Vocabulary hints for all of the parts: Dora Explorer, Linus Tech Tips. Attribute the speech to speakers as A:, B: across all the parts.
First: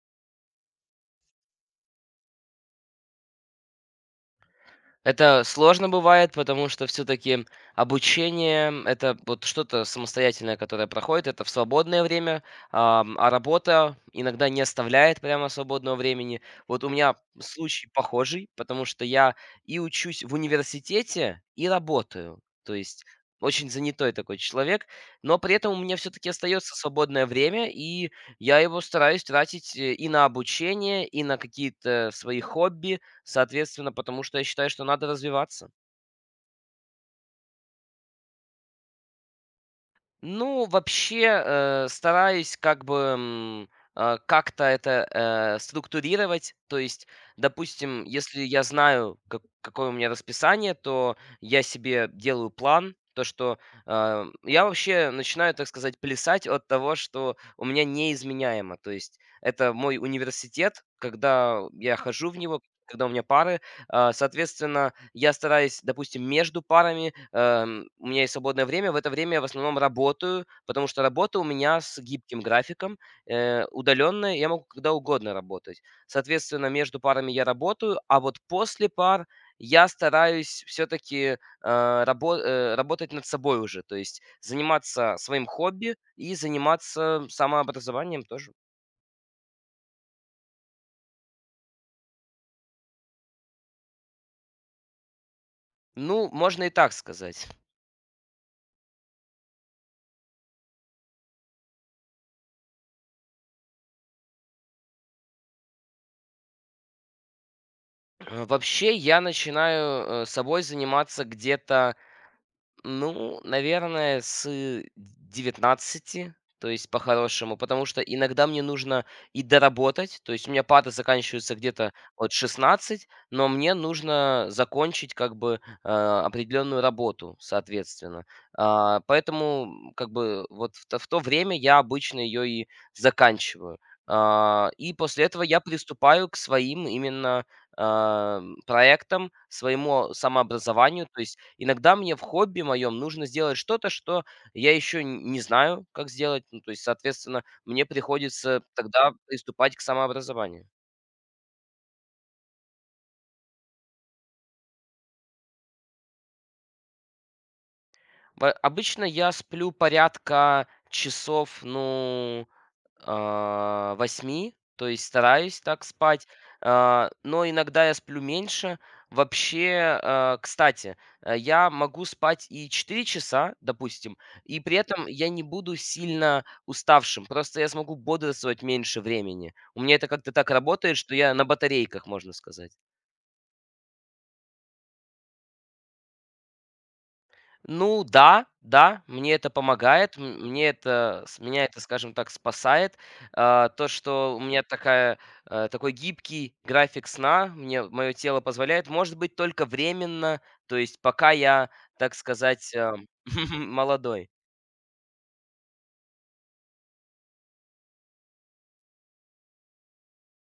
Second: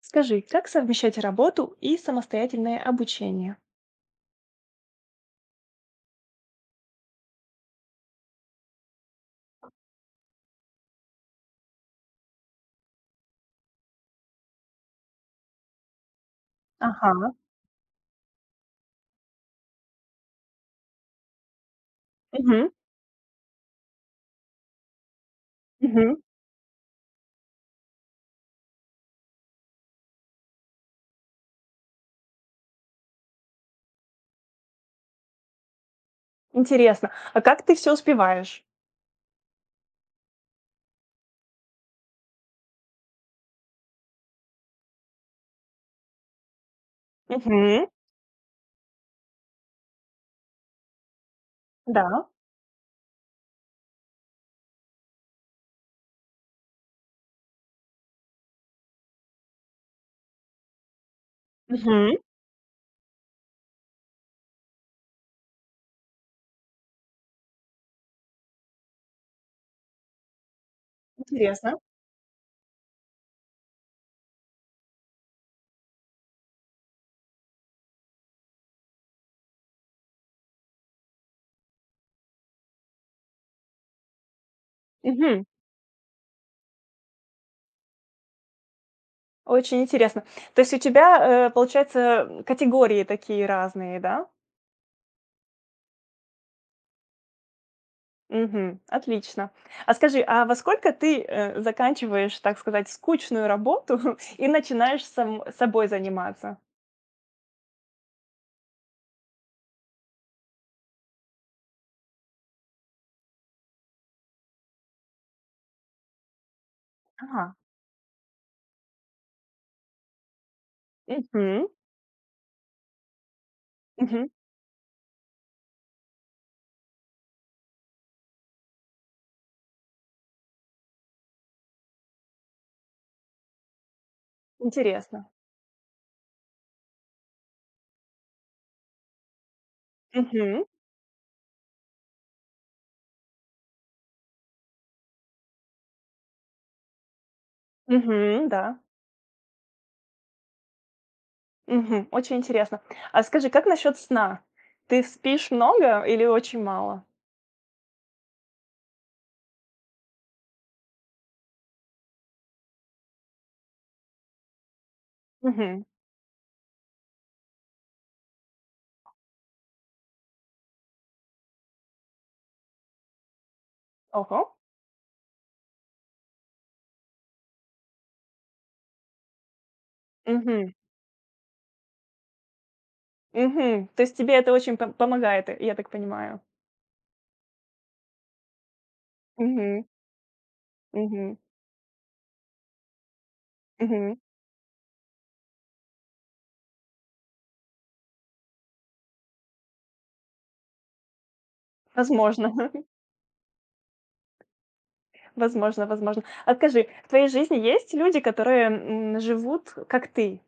A: Скажи, как совмещать работу и самостоятельное обучение?
B: Это сложно бывает, потому что все-таки обучение это вот что-то самостоятельное, которое проходит, это в свободное время, а работа иногда не оставляет прямо свободного времени. Вот у меня
A: Ага.
B: случай похожий, потому что я и учусь в университете, и работаю.
A: Мгм.
B: То есть очень занятой такой человек, но при этом у меня
A: Мгм.
B: все-таки остается свободное время, и я его стараюсь тратить и на обучение, и на какие-то свои хобби, соответственно, потому что я считаю, что надо развиваться.
A: Интересно. А как ты все успеваешь?
B: Ну, вообще, стараюсь как бы как-то это структурировать. То есть,
A: Мгм.
B: допустим, если я знаю, какое у меня расписание, то я
A: Да.
B: себе делаю план. То, что я вообще начинаю, так сказать, плясать от того, что у меня неизменяемо. То есть это мой университет, когда я
A: Мгм.
B: хожу в него, когда у меня пары. Соответственно, я стараюсь, допустим, между парами, у меня есть свободное время, в это время я в основном работаю, потому что работа у
A: Интересно.
B: меня с гибким графиком, удаленная, я могу когда угодно работать. Соответственно, между парами я работаю, а вот после пар я стараюсь все-таки работать над собой уже, то есть заниматься
A: Мгм.
B: своим хобби и заниматься самообразованием тоже.
A: Очень интересно. То есть у тебя, получается, категории такие разные, да?
B: Ну, можно и так сказать.
A: Мгм. Отлично. А скажи, а во сколько ты, заканчиваешь, так сказать, скучную работу и начинаешь сам собой заниматься?
B: Вообще, я начинаю, собой заниматься где-то, ну, наверное, с 19, то есть
A: Ага.
B: по-хорошему. Потому что иногда мне нужно и доработать, то есть у меня пары заканчиваются
A: Мгм.
B: где-то от 16, но мне
A: Мгм.
B: нужно закончить как бы, определенную работу, соответственно. Поэтому, как бы, вот в то время я обычно ее и заканчиваю. И после
A: Интересно.
B: этого я приступаю к своим именно проектам, своему
A: Мгм.
B: самообразованию. То есть иногда мне в хобби моем нужно сделать что-то, что я еще не знаю, как сделать. Ну, то есть, соответственно, мне
A: Мгм.
B: приходится
A: Да.
B: тогда приступать к самообразованию.
A: Мгм. Очень интересно. А скажи, как насчет сна? Ты спишь много или очень мало?
B: Обычно я сплю порядка часов, ну, 8, то есть стараюсь
A: Мгм.
B: так спать, но иногда я сплю меньше. Вообще, кстати, я могу спать и 4 часа, допустим,
A: Ого.
B: и при этом я не буду сильно уставшим, просто я смогу бодрствовать меньше времени. У меня это как-то так
A: Мгм.
B: работает, что я на батарейках, можно сказать.
A: Мгм. То есть тебе это очень помогает, я так понимаю?
B: Ну да, да, мне это
A: Мгм.
B: помогает, мне это
A: Мгм.
B: с меня это, скажем так, спасает. То,
A: Мгм.
B: что у меня такая, такой гибкий график сна, мне мое тело позволяет, может быть, только временно, то есть пока я, так
A: Возможно.
B: сказать, молодой.
A: Возможно, возможно. А скажи, в твоей жизни есть люди, которые, живут как ты?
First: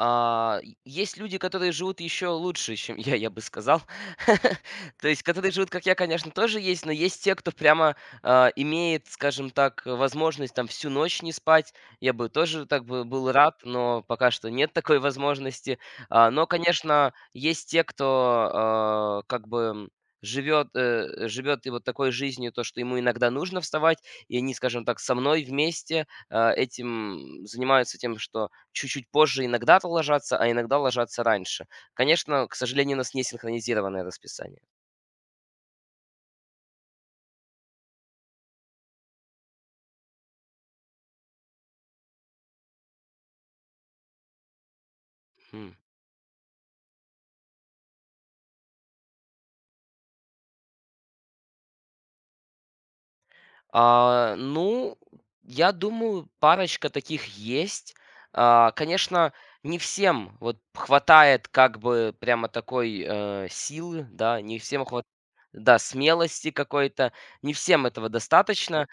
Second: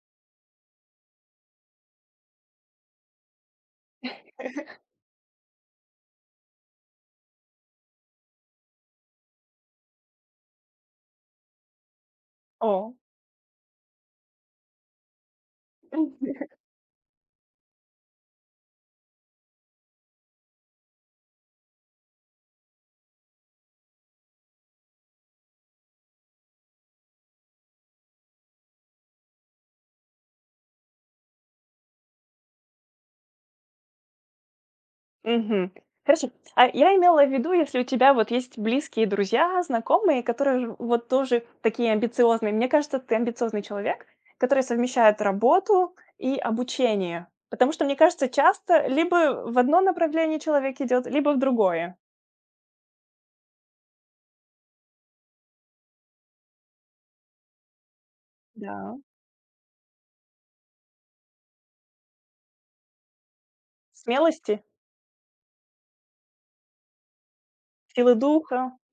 B: А, е Есть люди, которые живут еще лучше, чем я бы сказал. То есть, которые живут, как я, конечно, тоже есть, но есть те, кто прямо, имеет, скажем так, возможность там всю ночь не спать. Я бы тоже так
A: О.
B: бы был рад, но пока что нет такой возможности. Но, конечно, есть те, кто, живет и вот такой жизнью, то, что ему иногда нужно вставать, и они, скажем так, со мной вместе, этим занимаются тем, что чуть-чуть позже иногда ложатся, а иногда ложатся раньше. Конечно, к сожалению, у нас не синхронизированное расписание.
A: Мгм. Хорошо. А я имела в виду, если у тебя вот есть близкие друзья, знакомые, вот тоже такие амбициозные. Мне кажется, ты амбициозный человек, который совмещает
B: Хм.
A: работу и обучение. Потому что, мне кажется, часто либо в одно направление человек идет, либо в другое.
B: Ну, я думаю, парочка таких есть.
A: Да.
B: Конечно, не всем вот хватает как бы прямо такой, силы, да,
A: Смелости,
B: не всем хватает, да, смелости какой-то, не всем этого
A: силы духа.
B: достаточно.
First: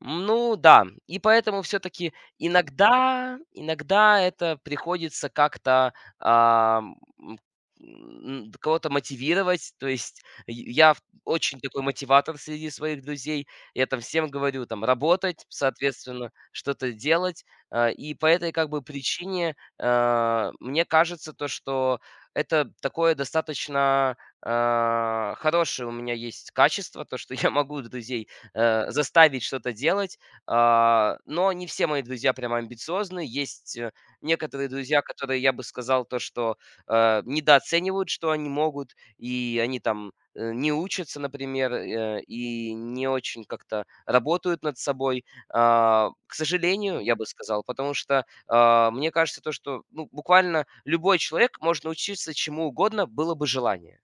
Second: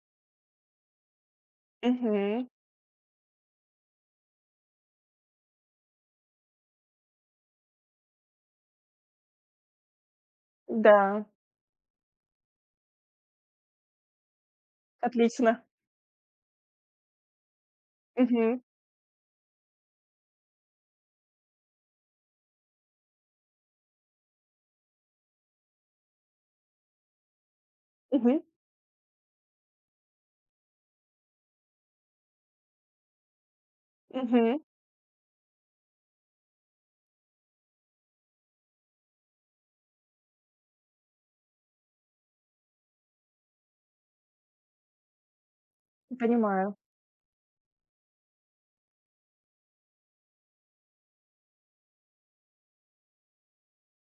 B: Ну да, и поэтому все-таки
A: Мгм.
B: иногда это приходится как-то а, м, кого-то мотивировать. То есть и я
A: Да,
B: очень такой мотиватор среди своих друзей. Я там всем говорю, там, работать,
A: отлично.
B: соответственно, что-то делать. И по этой
A: Мгм.
B: как бы причине, мне кажется то, что это такое достаточно хорошее у меня есть качество, то, что я могу друзей
A: Мгм.
B: заставить что-то делать. Но не все мои друзья прямо амбициозны. Есть
A: Мгм.
B: некоторые друзья, которые, я бы сказал, то, что недооценивают, что они могут, и они там не учатся, например, и не очень как-то работают над собой. К
A: Понимаю.
B: сожалению, я бы сказал, потому что, мне кажется то, что, ну, буквально любой человек может научиться чему угодно, было бы желание.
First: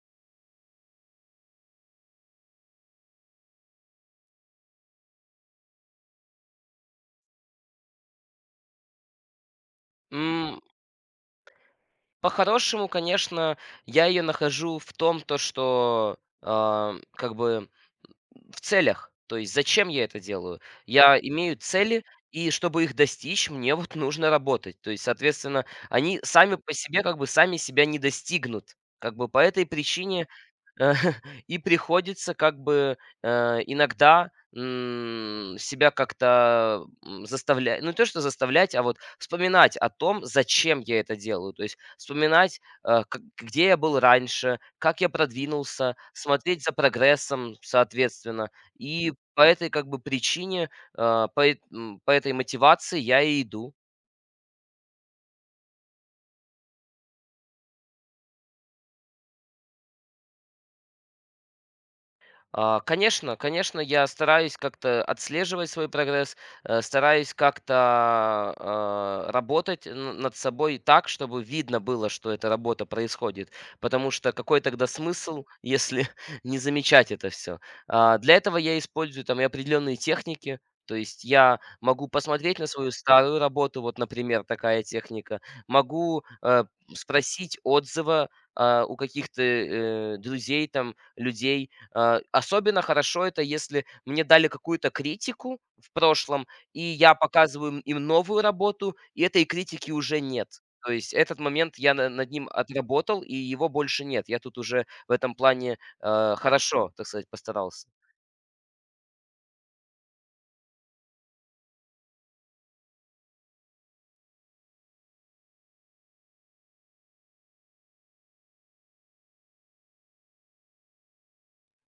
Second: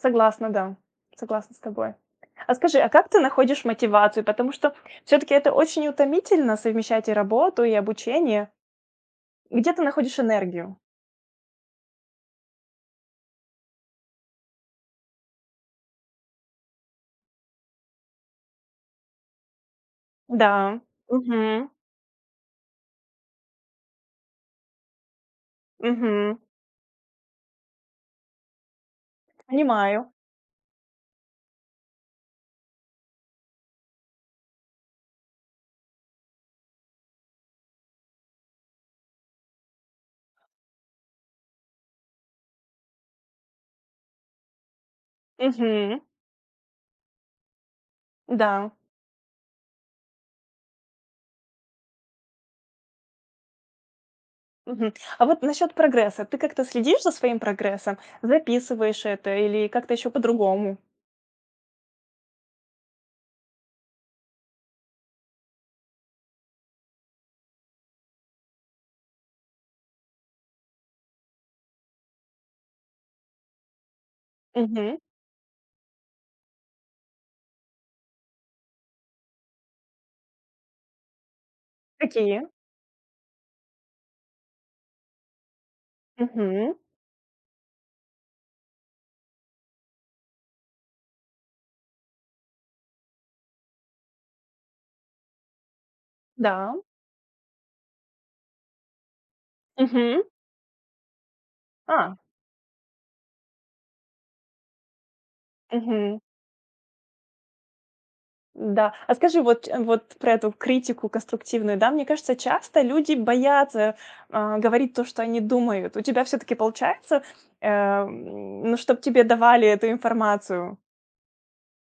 A: Согласна, да. Согласна с тобой. А скажи, а как ты находишь мотивацию? Потому что все таки это очень утомительно совмещать и работу, и обучение. Где ты находишь
B: М,
A: энергию?
B: По-хорошему, конечно, я ее нахожу в том, то что, как бы в целях. То есть зачем я это делаю?
A: Да.
B: Я имею
A: Мгм.
B: цели, и чтобы их достичь, мне вот нужно работать. То есть, соответственно, они
A: Мгм.
B: сами по себе, как бы сами себя не достигнут. Как бы по этой
A: Понимаю.
B: причине. Э, И приходится как бы иногда себя как-то заставлять. Ну, не то что заставлять, а вот вспоминать о том, зачем я это делаю. То есть вспоминать, э, к где я был раньше, как я продвинулся,
A: Мгм.
B: смотреть за прогрессом, соответственно.
A: Да.
B: И по этой как бы причине, по этой мотивации я и иду.
A: Мгм. А вот насчет прогресса. Ты как-то следишь за своим прогрессом? Записываешь это или как-то еще по-другому?
B: Конечно, конечно, я стараюсь как-то отслеживать свой прогресс, стараюсь как-то работать над собой так, чтобы видно было, что эта работа происходит. Потому что какой тогда
A: Мгм.
B: смысл, если не замечать это все? Для этого я использую там и определенные техники. То есть я могу
A: Какие?
B: посмотреть на свою старую работу, вот, например, такая техника. Могу
A: Мгм.
B: спросить отзывы у каких-то друзей, там, людей. Особенно хорошо это, если мне дали какую-то критику в прошлом,
A: Да.
B: и я показываю им новую работу, и этой критики уже
A: Мгм.
B: нет. То есть этот момент я на
A: А.
B: над ним отработал, и его больше нет. Я тут уже в этом плане,
A: Мгм.
B: хорошо, так сказать, постарался.
A: Да. А скажи, вот, ч вот про эту критику конструктивную, да, мне кажется, часто люди боятся, говорить то, что они думают. У тебя все таки получается, ну, чтобы тебе давали эту информацию?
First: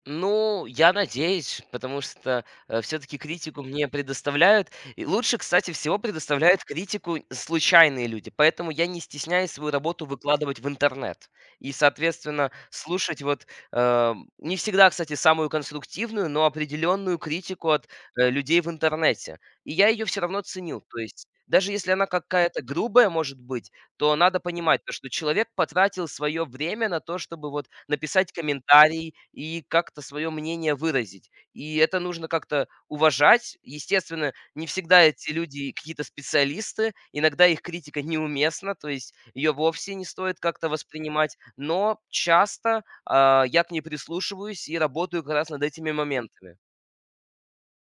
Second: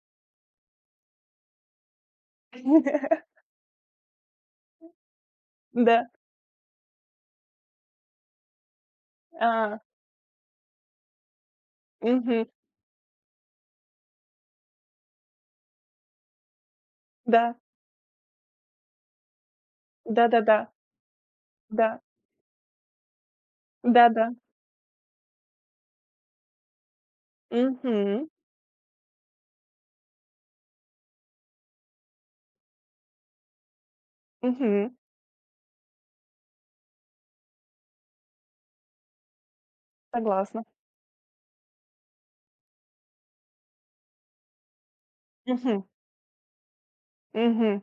B: Ну, я надеюсь, потому что все-таки критику мне предоставляют. И лучше, кстати, всего
A: Да.
B: предоставляют критику случайные люди. Поэтому я не стесняюсь свою
A: А,
B: работу выкладывать в интернет. И,
A: мгм.
B: соответственно, слушать вот не всегда, кстати, самую конструктивную, но определенную
A: Да.
B: критику от людей в интернете. И я ее все равно
A: Да-да-да.
B: ценю. То есть даже если
A: Да.
B: она какая-то грубая может быть, то
A: Да-да.
B: надо понимать то, что человек потратил свое время на то, чтобы вот
A: Мгм.
B: написать комментарий и как-то свое мнение выразить. И это нужно как-то уважать. Естественно, не
A: Мгм.
B: всегда эти люди какие-то специалисты, иногда их критика неуместна, то есть ее вовсе не стоит
A: Согласна.
B: как-то воспринимать, но часто, я к ней прислушиваюсь и работаю как раз над
A: Мгм.
B: этими моментами.
A: Мгм.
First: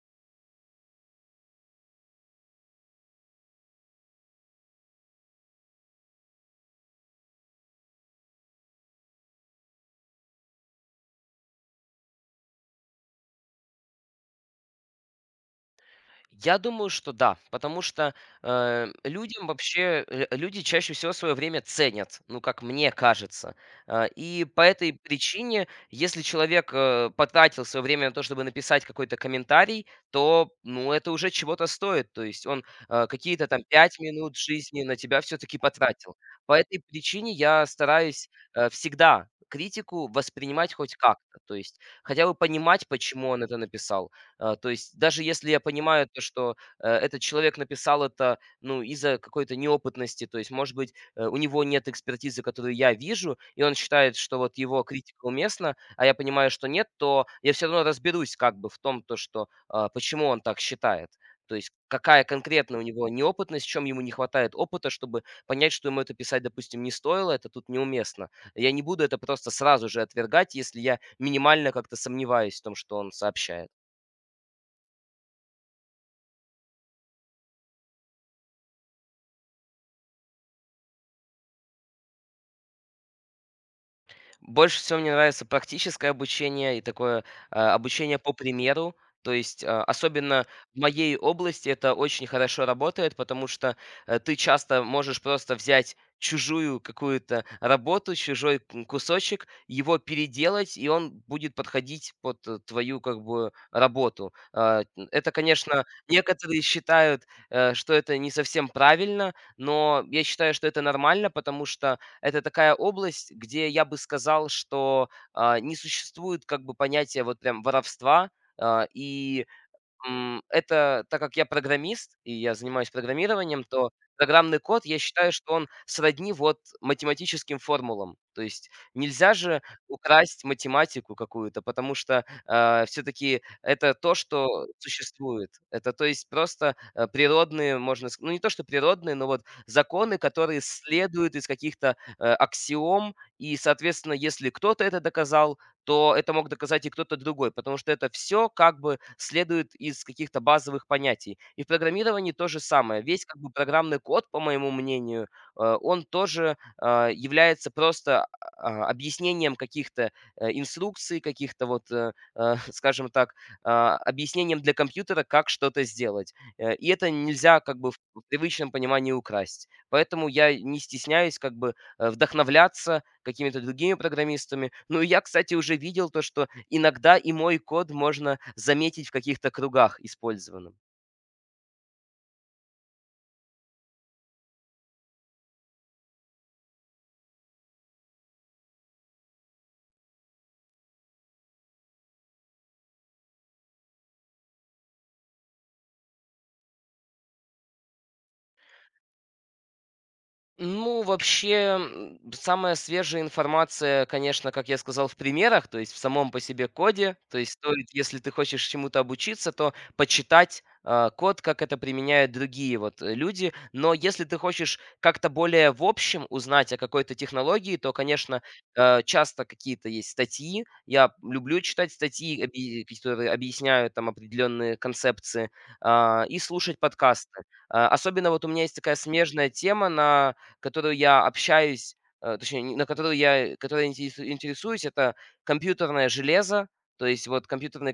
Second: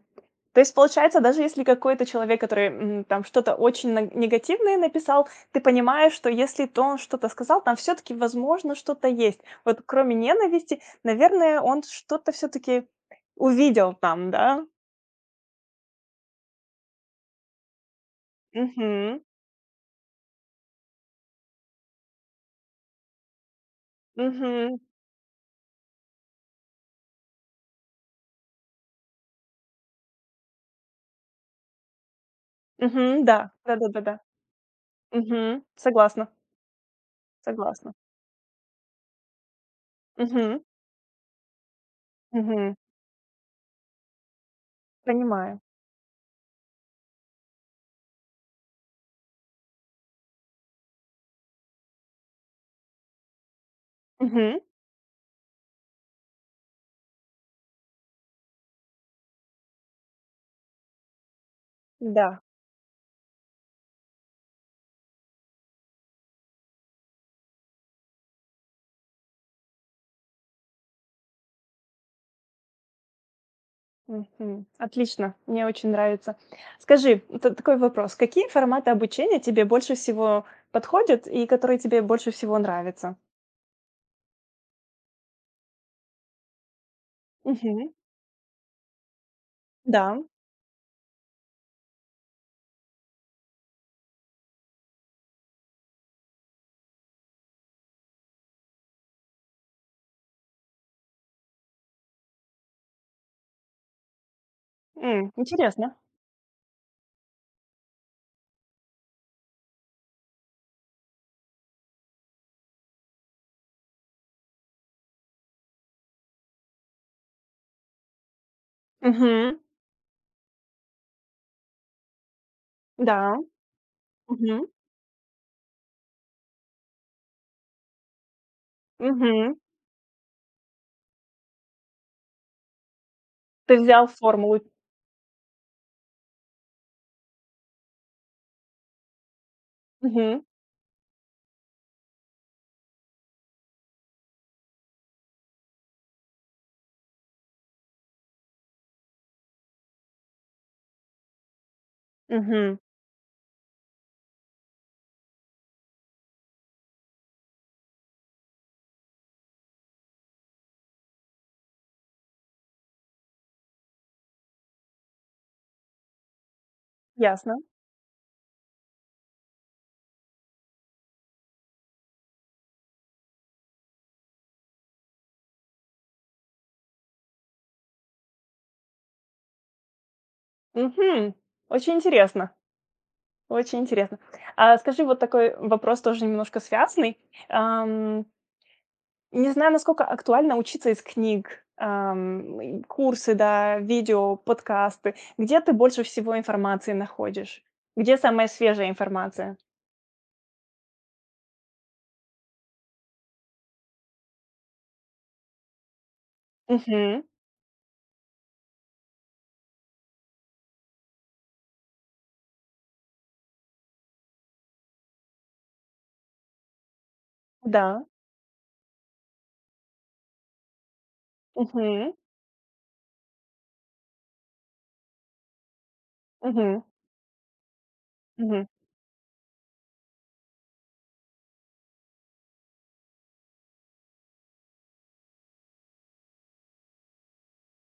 A: То есть, получается, даже если какой-то человек, который, там что-то очень на негативное написал, ты понимаешь, что если то он что-то сказал, там все таки возможно, что-то есть. Вот кроме ненависти, наверное, он что-то все таки увидел там, да?
B: Я думаю, что да, потому что,
A: Угу.
B: людям вообще, люди чаще всего свое время ценят, ну, как мне кажется. И по
A: Угу.
B: этой причине, если человек потратил свое время на то, чтобы написать какой-то комментарий, то, ну, это уже чего-то стоит. То есть он
A: Мгм.
B: какие-то
A: Да.
B: там пять
A: Да-да-да-да.
B: минут жизни на тебя все-таки
A: Мгм.
B: потратил.
A: Согласна,
B: По этой причине я
A: согласна.
B: стараюсь всегда критику
A: Угу.
B: воспринимать хоть как-то, то есть хотя бы
A: Угу.
B: понимать, почему он это написал, то есть даже если
A: Понимаю.
B: я понимаю то, что, этот человек написал это, ну, из-за какой-то неопытности, то есть, может быть, у него нет экспертизы, которую я вижу, и он считает, что вот
A: Угу.
B: его критика уместна, а я понимаю, что нет, то я все равно разберусь как бы в том, то, что, почему он так считает. То есть какая
A: Да.
B: конкретно у него неопытность, в чём ему не хватает опыта, чтобы понять, что ему это писать, допустим, не стоило, это тут неуместно. Я не буду это просто сразу же отвергать, если я минимально как-то сомневаюсь в том, что он сообщает.
A: Мгм. Отлично, мне очень нравится. Скажи, такой вопрос. Какие форматы обучения тебе больше всего подходят и которые тебе больше всего нравятся?
B: Больше всего мне нравится практическое обучение и такое,
A: Мгм.
B: обучение по примеру. То есть,
A: Да.
B: особенно в моей области это очень хорошо работает, потому что, ты часто можешь просто взять чужую какую-то работу, чужой, кусочек, его переделать, и он будет подходить под, твою как бы работу. А, н Это, конечно,
A: Интересно.
B: некоторые считают, что это не совсем правильно, но я считаю, что это нормально, потому что это такая область, где я бы сказал, что, не существует как бы понятия вот прям воровства. а, и
A: Мгм.
B: Это так как я программист и я занимаюсь
A: Да.
B: программированием, то программный
A: Мгм.
B: код, я считаю, что он сродни вот математическим формулам. То есть нельзя
A: Мгм.
B: же украсть математику какую-то, потому что, все-таки
A: Ты
B: это
A: взял
B: то,
A: формулу.
B: что существует. Это, то есть, просто, природные, можно сказать, ну, не то что природные, но вот законы,
A: Мгм.
B: которые следуют из каких-то, аксиом. И, соответственно, если кто-то это доказал, то это мог доказать и кто-то другой, потому что это все как бы следует из каких-то базовых понятий. И в программировании то же
A: Мгм.
B: самое. Весь как бы программный код, по моему мнению, он тоже, является просто объяснением каких-то инструкций, каких-то вот, скажем так, объяснением для компьютера, как что-то сделать. И это
A: Ясно.
B: нельзя как бы в привычном понимании украсть. Поэтому я не стесняюсь как бы вдохновляться какими-то другими программистами. Ну и я, кстати, уже видел то, что иногда и мой код можно заметить в каких-то кругах использованным.
A: Мгм. Очень интересно. Очень интересно. А скажи, вот такой вопрос тоже немножко связанный. Не знаю, насколько актуально учиться из книг, и курсы, да, видео, подкасты. Где ты больше всего информации находишь? Где самая свежая информация?
B: Ну, вообще, самая свежая информация, конечно, как я сказал, в примерах, то есть в самом по себе коде.
A: Мгм.
B: То есть стоит, если ты хочешь чему-то обучиться, то почитать, код, как это применяют другие вот, люди. Но если ты хочешь как-то более в общем узнать о какой-то технологии, то,
A: Да.
B: конечно, часто какие-то есть статьи. Я люблю читать
A: Мгм.
B: статьи, которые объясняют там определенные концепции, и слушать
A: Мгм.
B: подкасты. Особенно вот у меня
A: Мгм.
B: есть такая смежная тема, на которую я общаюсь, точнее, на которую я, которой интересуюсь, это компьютерное железо, то есть вот компьютерные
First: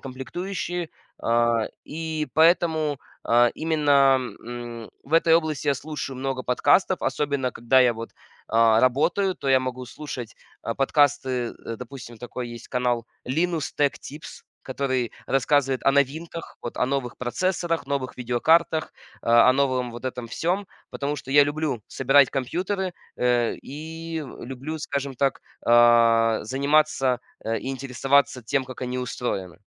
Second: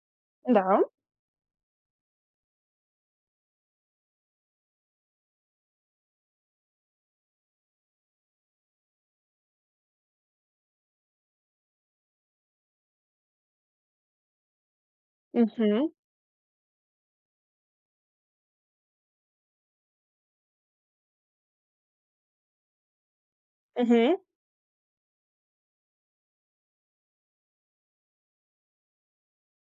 A: Да.
B: комплектующие, и поэтому, именно, в этой области я слушаю много подкастов, особенно когда я вот, работаю, то я могу слушать подкасты, допустим, такой есть канал Linus Tech Tips, который рассказывает
A: Мгм.
B: о новинках, вот о новых процессорах, новых видеокартах, о новом вот этом всем. Потому что я люблю собирать компьютеры,
A: Мгм.
B: и люблю, скажем так, заниматься, и интересоваться тем, как они устроены.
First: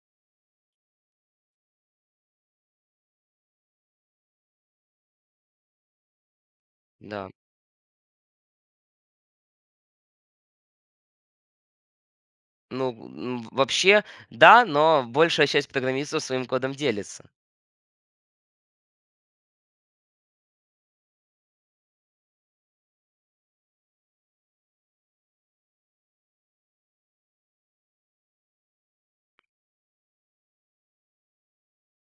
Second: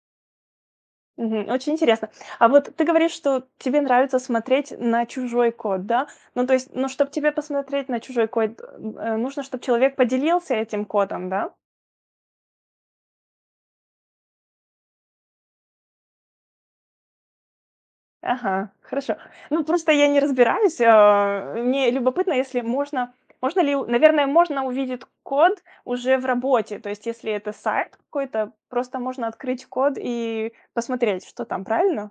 A: Мгм. Очень интересно. А вот ты говоришь, что тебе нравится смотреть на чужой код, да? Ну, то есть, ну, чтобы тебе
B: Да.
A: посмотреть на чужой код, нужно, чтобы человек поделился этим кодом, да?
B: Ну, вообще, да, но большая часть программистов своим кодом делится.
A: Ага, хорошо. Ну, просто я не разбираюсь. Мне любопытно, если можно... Наверное, можно увидеть код уже в работе. То есть, если это сайт какой-то, просто можно открыть код и посмотреть, что там, правильно?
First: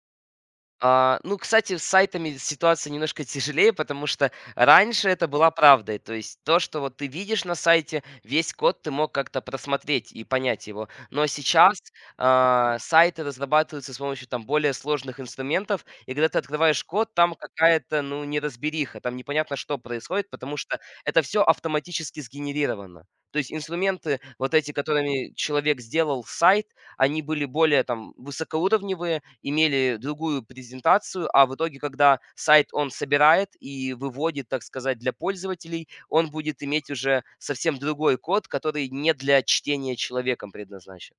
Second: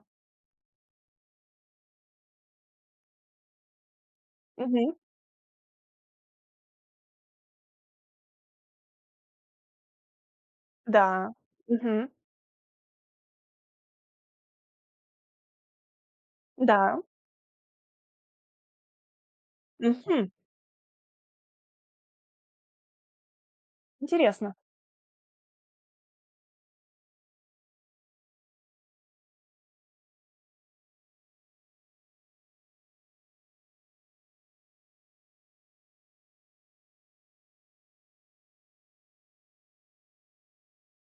B: Ну, кстати, с сайтами ситуация немножко тяжелее, потому что
A: Мгм.
B: раньше это была правдой. То есть то, что вот ты видишь на сайте, весь код ты мог как-то просмотреть и понять его. Но
A: Да.
B: сейчас
A: Мгм.
B: сайты разрабатываются с помощью там более сложных инструментов, и когда ты открываешь
A: Да.
B: код, там какая-то, ну, неразбериха, там непонятно, что происходит,
A: Мгм.
B: потому что это все автоматически сгенерировано. То есть инструменты, вот
A: Интересно.
B: эти, которыми человек сделал сайт, они были более там высокоуровневые, имели другую презентацию, а в итоге, когда сайт он собирает и выводит, так сказать, для пользователей, он будет иметь уже совсем другой код, который не для чтения человеком предназначен.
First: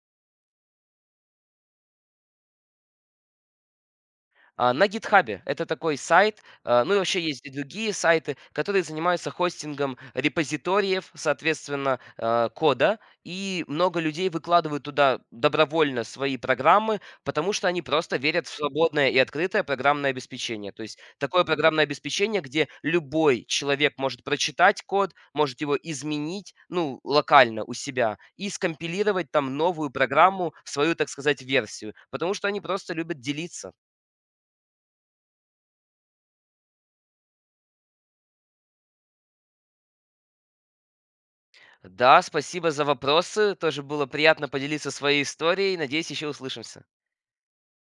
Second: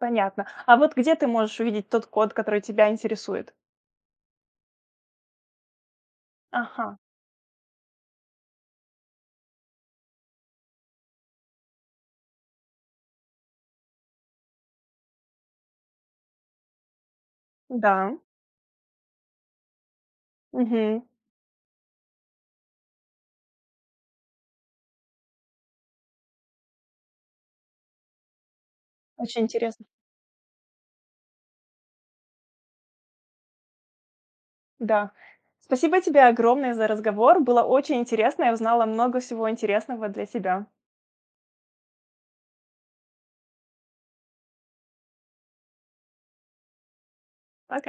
A: Понятно. А вот где ты можешь увидеть тот код, который тебя интересует?
B: На "Гитхабе". Это такой сайт, ну
A: Ага.
B: и вообще есть и другие сайты, которые занимаются хостингом репозиториев, соответственно, кода. И много людей выкладывают туда добровольно свои программы, потому что они
A: Да.
B: просто верят в свободное и открытое программное обеспечение. То есть
A: Мгм.
B: такое программное обеспечение, где любой человек может прочитать код, может его изменить, ну, локально у себя и скомпилировать
A: Очень
B: там
A: интересно.
B: новую программу в свою, так сказать, версию, потому что они просто любят делиться.
A: Да. Спасибо тебе огромное за разговор. Было очень интересно. Я узнала много всего интересного для себя.
B: Да, спасибо за вопросы. Тоже было приятно поделиться своей историей. Надеюсь, еще услышимся.
A: Пока.